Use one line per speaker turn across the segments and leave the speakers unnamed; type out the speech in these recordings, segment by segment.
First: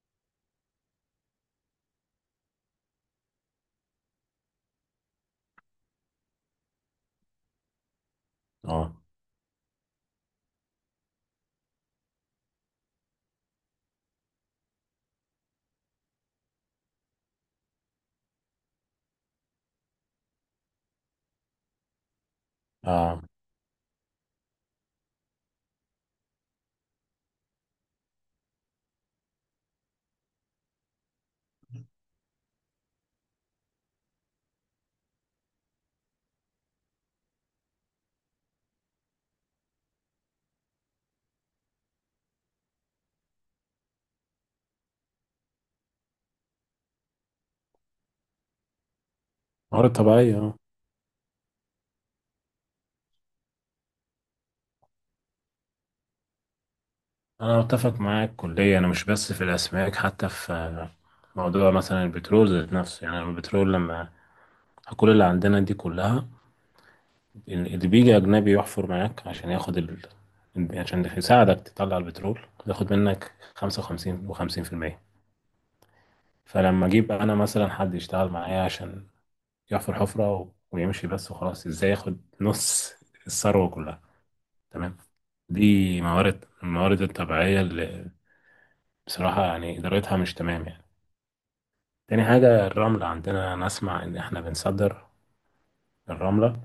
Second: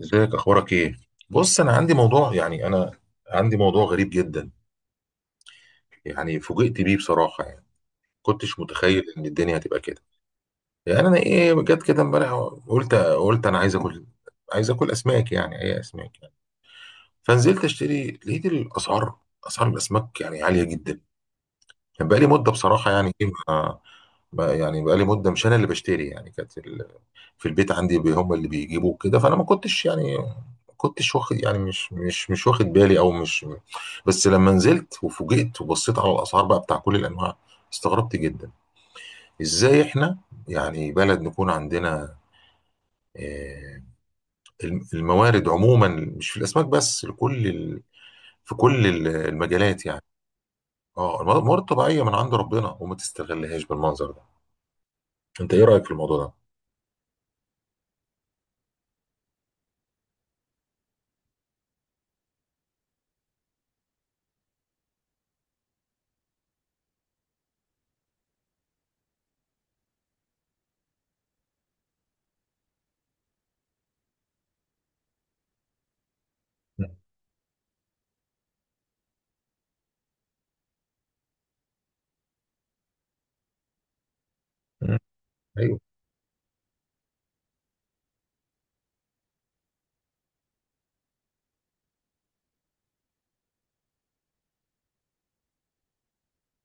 ازيك، اخبارك ايه؟ بص، انا عندي موضوع، يعني انا عندي موضوع غريب جدا. يعني فوجئت بيه بصراحه، يعني كنتش
اه
متخيل ان الدنيا هتبقى كده. يعني انا ايه جت كده امبارح. قلت انا عايز اكل اسماك، يعني اي اسماك، يعني فنزلت اشتري لقيت الاسعار. اسعار الاسماك يعني عاليه جدا. كان بقى لي مده بصراحه، يعني
اه
ايه ما ما- يعني بقى لي مده، مش انا اللي بشتري، يعني كانت في البيت عندي، هم اللي بيجيبوا كده. فانا ما كنتش يعني ما كنتش واخد، يعني مش واخد بالي، او مش. بس لما نزلت وفوجئت وبصيت على الاسعار بقى بتاع كل الانواع، استغربت جدا. ازاي احنا يعني بلد نكون عندنا آه، الموارد عموما، مش في الاسماك بس، لكل في كل المجالات
موارد
يعني.
طبيعية،
اه، الموارد الطبيعيه من عند ربنا وما تستغلهاش بالمنظر ده. انت ايه رايك في الموضوع ده؟
انا متفق معاك كليا، انا مش بس في الاسماك، حتى في موضوع مثلا البترول ذات نفسه. يعني البترول لما كل اللي عندنا دي كلها، اللي بيجي اجنبي يحفر معاك عشان ياخد عشان يساعدك تطلع البترول، ياخد منك خمسة وخمسين في المية. فلما
مم.
اجيب انا مثلا حد يشتغل معايا عشان يحفر حفرة ويمشي بس وخلاص، ازاي ياخد نص الثروة كلها؟ تمام.
مم. ايوه،
دي الموارد الطبيعية اللي بصراحة يعني إدارتها مش تمام يعني. تاني حاجة، الرملة عندنا، أنا أسمع إن إحنا بنصدر الرملة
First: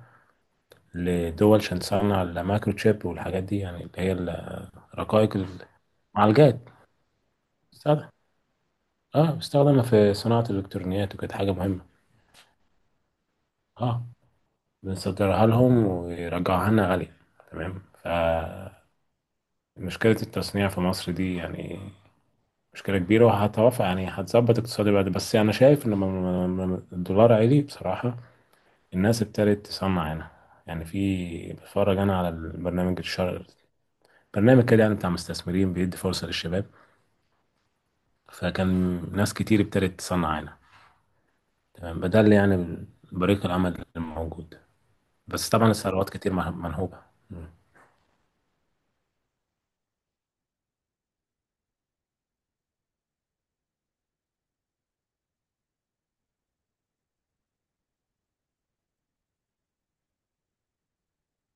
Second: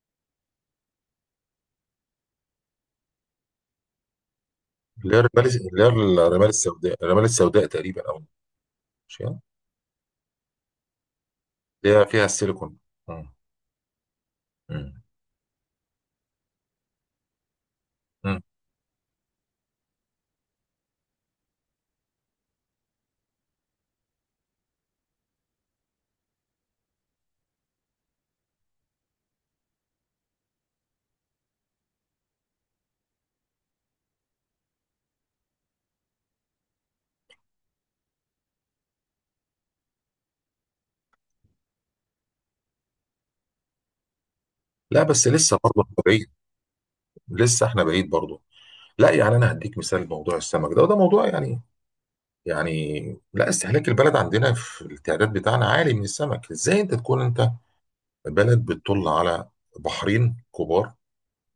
لدول عشان تصنع المايكروتشيب والحاجات دي، يعني اللي هي
اللي هي
الرقائق،
الرمال، اللي هي الرمال
المعالجات،
السوداء، الرمال السوداء تقريبا.
بتستخدم
او
اه
ماشي.
بتستخدم في صناعة الإلكترونيات وكده حاجة مهمة.
اللي هي فيها السيليكون. مم.
اه
مم.
بنصدرها لهم ويرجعوها لنا غالية، تمام.
مم.
فمشكلة التصنيع في مصر دي يعني مشكلة كبيرة، وهتوافق يعني هتظبط اقتصادي بعد، بس أنا شايف إن الدولار عالي بصراحة. الناس ابتدت تصنع هنا، يعني في، بتفرج انا على البرنامج الشر، برنامج كده يعني بتاع مستثمرين بيدي فرصة للشباب. فكان ناس كتير ابتدت تصنع هنا، تمام. ده اللي يعني بريق العمل الموجود.
لا بس
بس
لسه
طبعا
برضه إحنا
الثروات
بعيد.
كتير منهوبة. مم.
لسه احنا بعيد برضه. لا يعني انا هديك مثال موضوع السمك ده، وده موضوع يعني، يعني لا، استهلاك البلد عندنا في التعداد بتاعنا عالي من السمك. ازاي انت تكون انت بلد بتطل على بحرين كبار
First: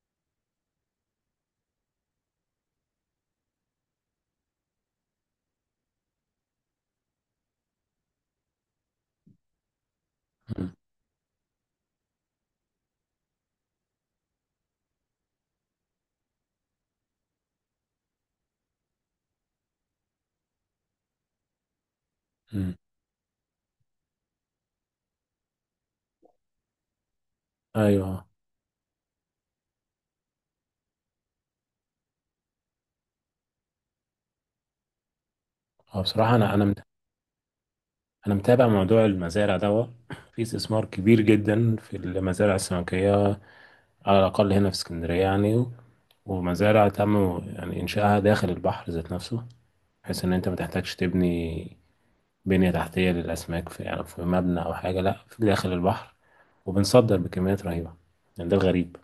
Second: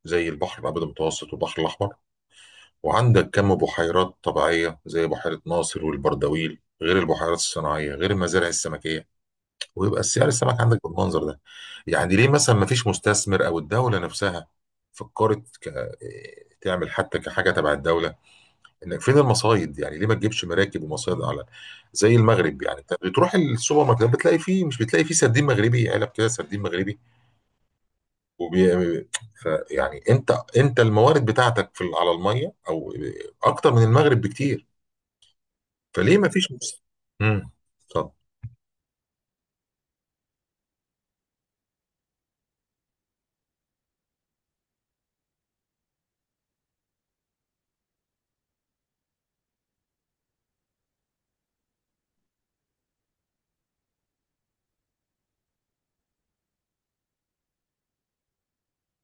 زي البحر الابيض المتوسط والبحر الاحمر، وعندك كم بحيرات طبيعيه زي بحيره ناصر والبردويل، غير البحيرات الصناعيه، غير المزارع السمكيه، ويبقى السعر السمك
مم.
عندك بالمنظر ده؟ يعني ليه مثلا ما فيش مستثمر او الدوله نفسها فكرت تعمل حتى كحاجه تبع الدوله، ان فين المصايد؟ يعني ليه ما تجيبش مراكب ومصايد على زي المغرب؟
مم.
يعني انت بتروح السوبر ماركت بتلاقي فيه، مش بتلاقي فيه سردين مغربي، علب كده سردين مغربي.
ايوه.
وبي... فيعني انت، انت الموارد بتاعتك في على الميه، او اكتر من المغرب بكتير.
هو
فليه ما
بصراحة
فيش امم طب.
انا متابع موضوع المزارع ده. في استثمار كبير جدا في المزارع السمكية، على الاقل هنا في اسكندرية يعني. ومزارع تم يعني انشائها داخل البحر ذات نفسه، بحيث ان انت ما تحتاجش تبني بنية تحتية للاسماك في، يعني في مبنى او حاجة، لا في داخل البحر. وبنصدر بكميات رهيبة، يعني ده الغريب.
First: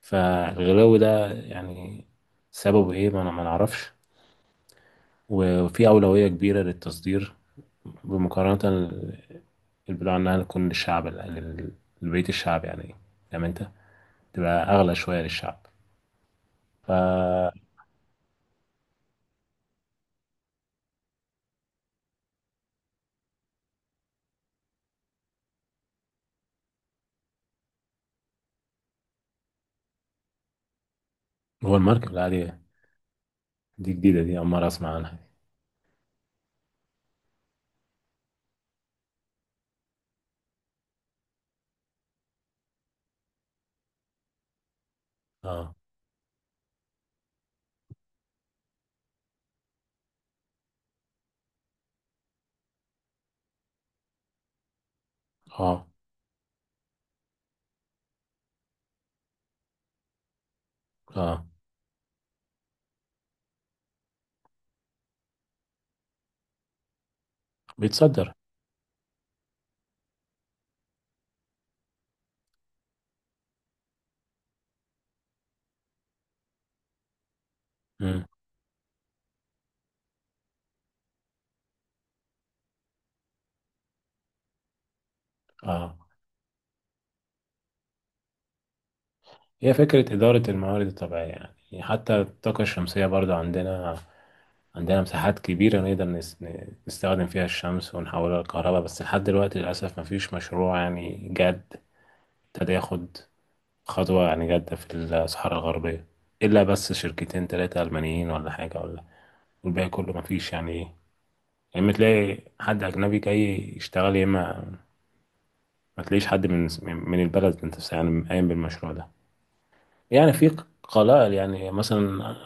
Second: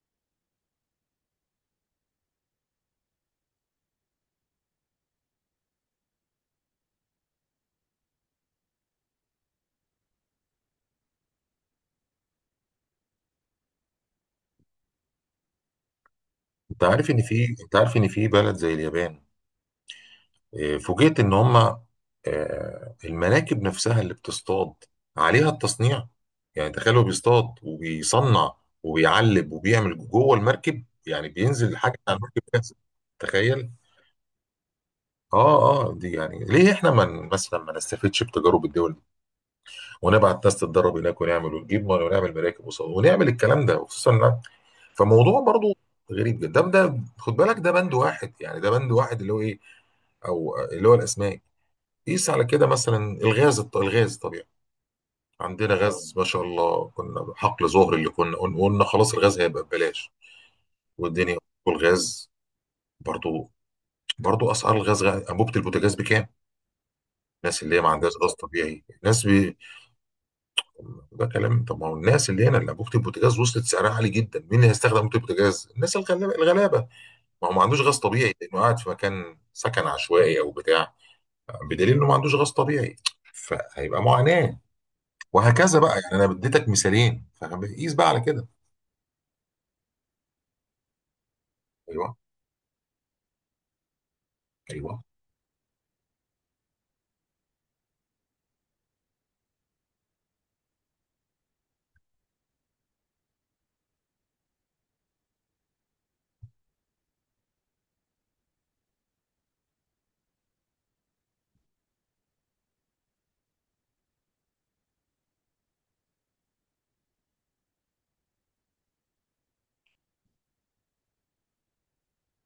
فالغلو ده يعني سببه ايه، ما نعرفش. وفي اولوية كبيرة للتصدير، بمقارنة ال- البضاعة انها تكون للشعب، لبيت الشعب يعني، فاهم انت، تبقى اغلى شوية للشعب.
انت عارف ان
فهو.
في، انت عارف ان في بلد زي اليابان؟ فوجئت ان هم، المناكب نفسها اللي بتصطاد عليها التصنيع. يعني تخيلوا بيصطاد وبيصنع وبيعلب وبيعمل جوه المركب. يعني بينزل حاجه
الماركة
على
لا،
المركب
دي
جاهزه. تخيل.
دي جديدة، دي أول مرة أسمع عنها.
اه اه، دي يعني ليه احنا من مثلا ما نستفدش بتجارب الدول دي، ونبعت ناس تتدرب هناك، ونعمل ونجيب ميه ونعمل مراكب ونعمل الكلام ده، خصوصا فموضوع
اه
برضو غريب جدا. ده خد بالك، ده بند واحد يعني، ده بند واحد، اللي هو ايه، او اللي هو الاسماك. قيس على كده مثلا الغاز، الغاز طبيعي. عندنا
اه
غاز ما شاء الله، كنا حقل ظهر اللي كنا قلنا خلاص الغاز هيبقى ببلاش والدنيا.
اه.
والغاز برضو، اسعار الغاز، انبوبه البوتاجاز بكام؟ الناس اللي هي ما عندهاش غاز
بيتصدر.
طبيعي، ده كلام. طب ما هو الناس اللي هنا اللي انبوبه البوتاجاز وصلت سعرها عالي جدا، مين اللي هيستخدم انبوبه البوتاجاز؟ الناس الغلابه، الغلابه ما هو ما عندوش غاز
مم.
طبيعي، لانه قاعد في مكان سكن عشوائي او بتاع، بدليل انه ما عندوش غاز طبيعي. فهيبقى معاناه. وهكذا
اه
بقى، يعني انا اديتك مثالين، فاهم؟ قيس بقى على كده.
هي فكرة إدارة الموارد الطبيعية، يعني
ايوه.
حتى الطاقة الشمسية برضو عندنا. عندنا
ايوه.
مساحات كبيرة نقدر نستخدم فيها الشمس ونحولها لكهرباء. بس لحد دلوقتي للأسف مفيش مشروع يعني جاد، ابتدى ياخد خطوة يعني جادة في الصحراء الغربية، إلا بس شركتين تلاتة ألمانيين ولا حاجة، ولا والباقي كله مفيش يعني إيه. يا إما تلاقي حد أجنبي جاي يشتغل، يا إما ما تلاقيش حد من البلد نفسها يعني قايم بالمشروع ده. يعني في قلائل يعني مثلا،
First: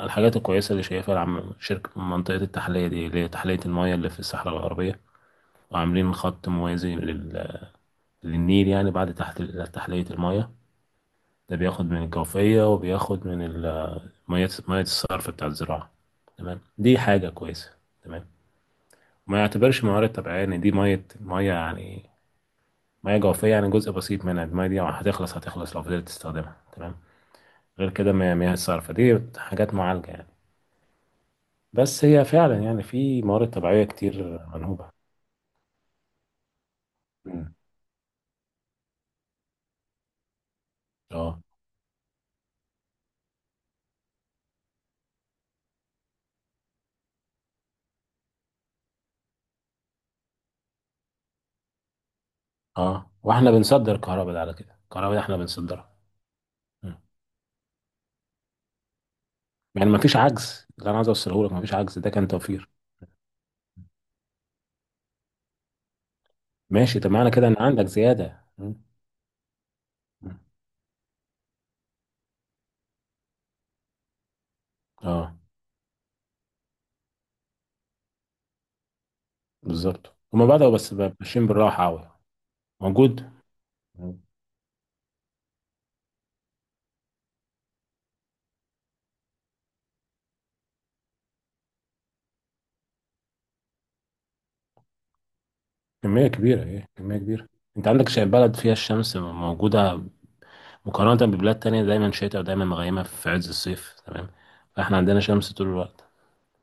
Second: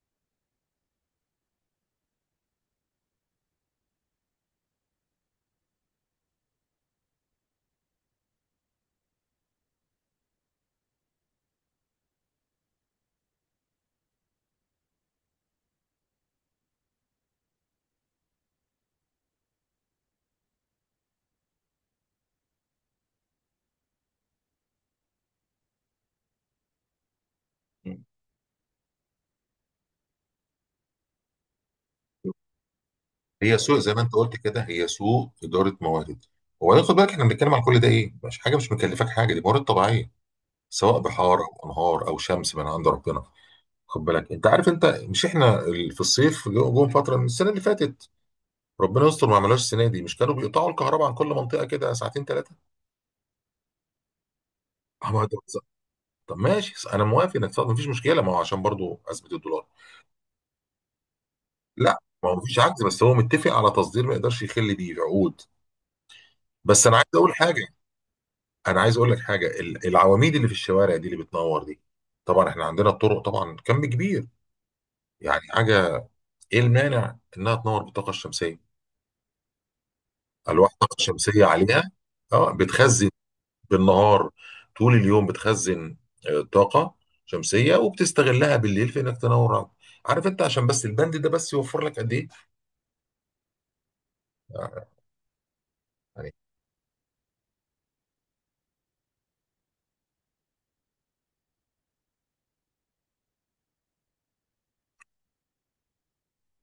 الحاجات الكويسة اللي شايفها العم، شركة منطقة التحلية دي اللي هي تحلية المياه اللي في الصحراء الغربية، وعاملين خط موازي للنيل يعني، بعد تحت تحلية المياه. ده بياخد من الجوفية وبياخد من مياه، الصرف بتاع الزراعة، تمام. دي حاجة كويسة، تمام. ما يعتبرش موارد طبيعية إن دي مية مية يعني، مياه جوفية يعني جزء بسيط منها. المياه دي هتخلص، هتخلص لو فضلت تستخدمها، تمام. غير
مم.
كده، مياه الصرف دي حاجات معالجة يعني. بس هي فعلا يعني في موارد
هي سوء،
طبيعية
زي ما انت
كتير
قلت كده، هي
منهوبة.
سوء اداره موارد. وبعدين خد بالك، احنا بنتكلم
مم.
عن كل ده ايه؟ مش حاجه، مش مكلفك حاجه، دي موارد طبيعيه، سواء بحار
اه.
او انهار او شمس من عند ربنا. خد بالك، انت عارف انت، مش احنا في الصيف جم فتره من السنه اللي فاتت، ربنا يستر ما عملوش السنه دي، مش كانوا بيقطعوا الكهرباء عن كل منطقه كده ساعتين ثلاثه؟
اه واحنا بنصدر الكهرباء، ده على كده الكهرباء دي احنا بنصدرها.
طب ماشي،
مم.
انا موافق انك تقطع، مفيش مشكله، ما هو عشان برضو اثبت الدولار.
يعني ما فيش عجز. اللي انا عايز اوصله لك، ما فيش عجز،
لا
ده كان
ما هو مفيش
توفير.
عجز، بس هو متفق على تصدير، ما يقدرش يخل بيه عقود. بس انا
ماشي،
عايز
طب معنى
اقول
كده ان
حاجه.
عندك زيادة.
انا
مم.
عايز اقول لك حاجه، العواميد
مم.
اللي في الشوارع دي اللي بتنور دي، طبعا احنا عندنا الطرق طبعا كم كبير،
اه
يعني حاجه، ايه المانع انها تنور بالطاقه الشمسيه؟
بالظبط، هما بدأوا
الواح الطاقه
بس بقى
الشمسيه
ماشيين بالراحة
عليها،
قوي.
اه بتخزن
موجود. مم.
بالنهار، طول اليوم بتخزن طاقه شمسيه، وبتستغلها بالليل في انك تنور عقد. عارف انت؟ عشان بس البند ده بس يوفر لك قد ايه؟ آه،
كمية
يعني.
كبيرة، ايه كمية كبيرة. انت عندك شيء، بلد فيها الشمس موجودة مقارنة ببلاد تانية دايما شتاء ودايما مغيمة في عز الصيف، تمام. فاحنا عندنا شمس طول الوقت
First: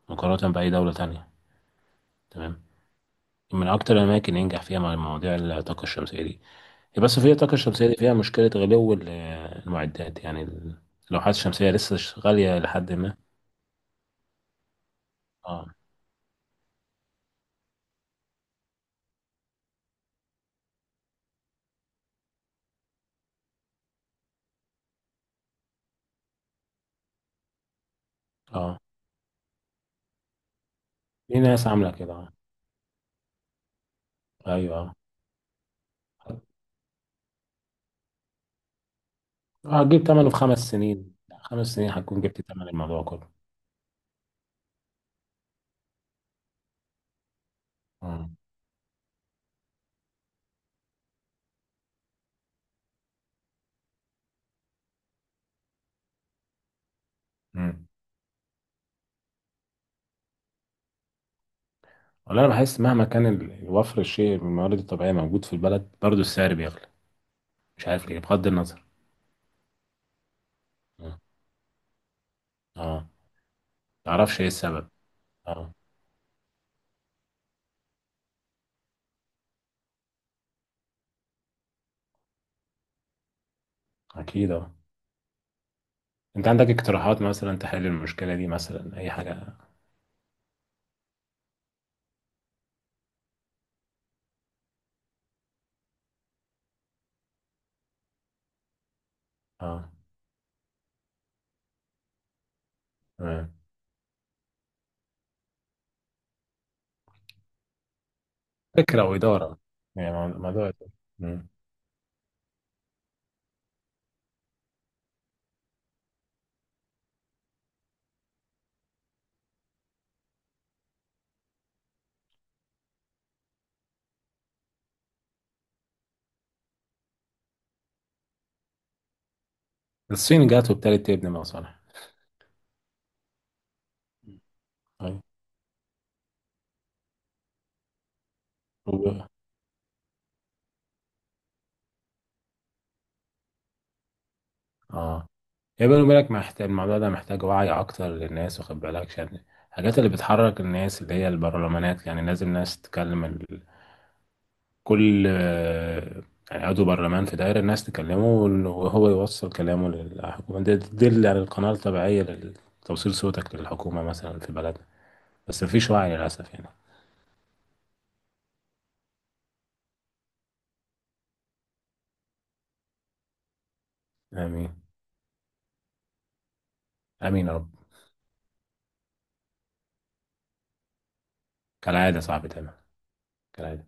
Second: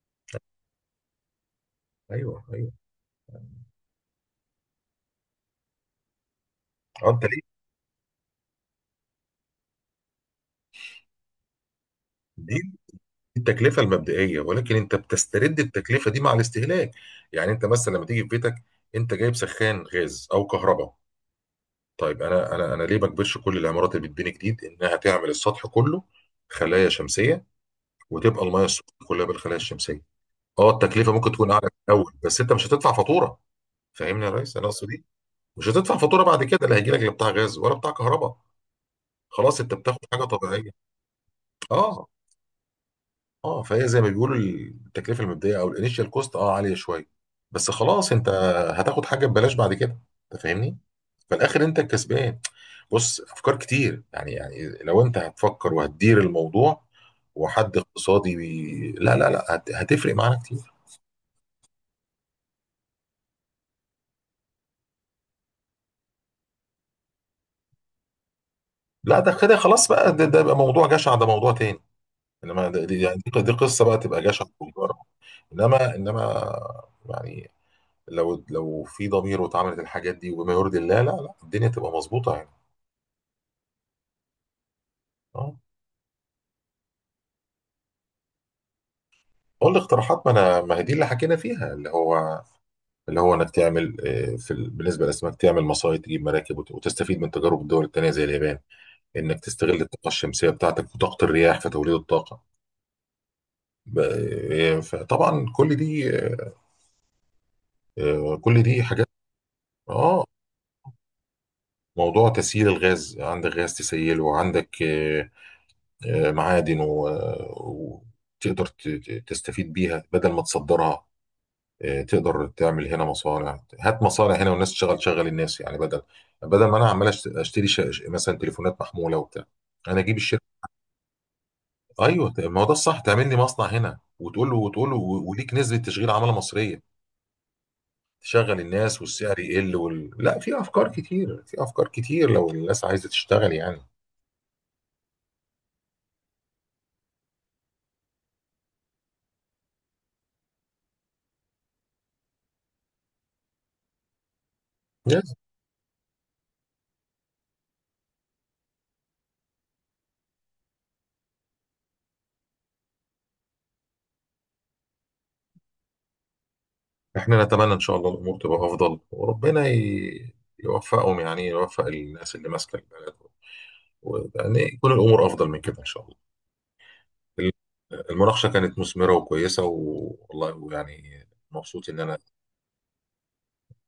مقارنة بأي دولة تانية،
ايوه،
تمام.
ايوه.
من اكتر الاماكن اللي ينجح فيها مع مواضيع الطاقه الشمسيه دي. هي
اه
بس
انت،
في الطاقه الشمسيه دي فيها مشكله غلو المعدات يعني اللوحات الشمسيه لسه غاليه
ليه
لحد ما.
التكلفة المبدئية، ولكن انت بتسترد
اه.
التكلفة دي مع الاستهلاك. يعني انت مثلا لما تيجي في بيتك، انت جايب سخان غاز او كهرباء. طيب انا، ليه ما اجبرش كل العمارات اللي بتبني جديد انها تعمل السطح كله خلايا شمسية، وتبقى المياه
اه
السخنة كلها بالخلايا الشمسية. اه التكلفة ممكن
في
تكون اعلى
ناس
في
عامله
الاول،
كده، اه.
بس انت مش هتدفع فاتورة. فاهمني يا ريس؟ انا
ايوه.
اقصد دي، مش هتدفع فاتورة
اه
بعد كده. لا هيجي لك لا بتاع غاز ولا بتاع كهرباء. خلاص انت بتاخد
هتجيب
حاجة
ثمنه في خمس
طبيعية.
سنين 5 سنين
اه.
هتكون جبت ثمن الموضوع كله.
اه، فهي زي ما بيقولوا التكلفه المبدئيه او الانيشال كوست اه عاليه شويه، بس خلاص انت
اه.
هتاخد حاجه ببلاش بعد كده. انت فاهمني؟ في الاخر انت الكسبان. بص افكار كتير، يعني لو انت هتفكر وهتدير الموضوع، وحد
امم
اقتصادي لا لا لا، هتفرق معانا كتير.
والله انا بحس مهما كان وفر الشيء من الموارد الطبيعيه موجود في البلد، برضه السعر بيغلى، مش عارف ليه، بغض النظر.
لا ده كده خلاص بقى، ده بقى موضوع جشع،
اه.
ده موضوع تاني. انما ده،
آه.
يعني دي قصه بقى، تبقى
تعرفش
جشع
ايه السبب؟
وتجاره.
اه.
انما يعني، لو في ضمير، واتعملت الحاجات دي وبما يرضي الله، لا لا الدنيا تبقى مظبوطه يعني.
اكيد اه.
اه.
انت عندك اقتراحات مثلا تحل المشكلة دي، مثلا اي حاجة؟
قول لي اقتراحات. ما انا، ما هي دي اللي حكينا فيها، اللي هو، اللي هو انك تعمل، بالنسبه للاسماك تعمل مصايد، تجيب مراكب، وتستفيد من تجارب الدول التانيه زي اليابان. انك تستغل
اه،
الطاقه الشمسيه بتاعتك وطاقه الرياح في توليد الطاقه.
تمام،
ب- فطبعا كل دي، كل دي
فكرة
حاجات.
وإدارة يعني
اه.
موضوع. مم.
موضوع تسييل الغاز، عندك غاز تسيله، وعندك معادن وتقدر تستفيد بيها بدل ما تصدرها. تقدر تعمل هنا مصانع، هات مصانع هنا والناس تشغل، شغل الناس يعني، بدل ما انا عمال اشتري مثلا تليفونات محموله وبتاع، انا اجيب الشركه.
الصين جات وابتدت تبني مصانع.
ايوه ما هو ده الصح، تعمل لي مصنع هنا، وتقول له،
طيب.
وليك نسبه تشغيل عماله مصريه، تشغل الناس
و-
والسعر يقل لا، في افكار كتير، في افكار كتير لو الناس عايزه تشتغل يعني.
اه يا بالي بالك، محتاج الموضوع ده محتاج وعي اكتر للناس، واخد بالك، عشان الحاجات اللي بتحرك الناس اللي هي البرلمانات، يعني لازم ناس تتكلم كل
يس.
يعني عضو برلمان في دايرة الناس تكلمه، وهو يوصل كلامه للحكومة، دي تدل على القناة الطبيعية لتوصيل صوتك للحكومة مثلا في بلد. بس مفيش وعي للأسف يعني.
احنا نتمنى ان شاء الله الامور تبقى افضل، وربنا يوفقهم، يعني يوفق الناس اللي ماسكه البلد، يعني
آمين.
يكون الامور افضل من كده ان شاء الله.
آمين يا رب.
المناقشة كانت مثمرة وكويسة والله، ويعني مبسوط إن
كالعادة
أنا.
يا صاحبي، تمام، كالعادة.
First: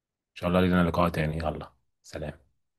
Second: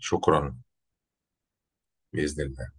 إن شاء الله لينا لقاء تاني، يلا.
بإذن
سلام.
الله.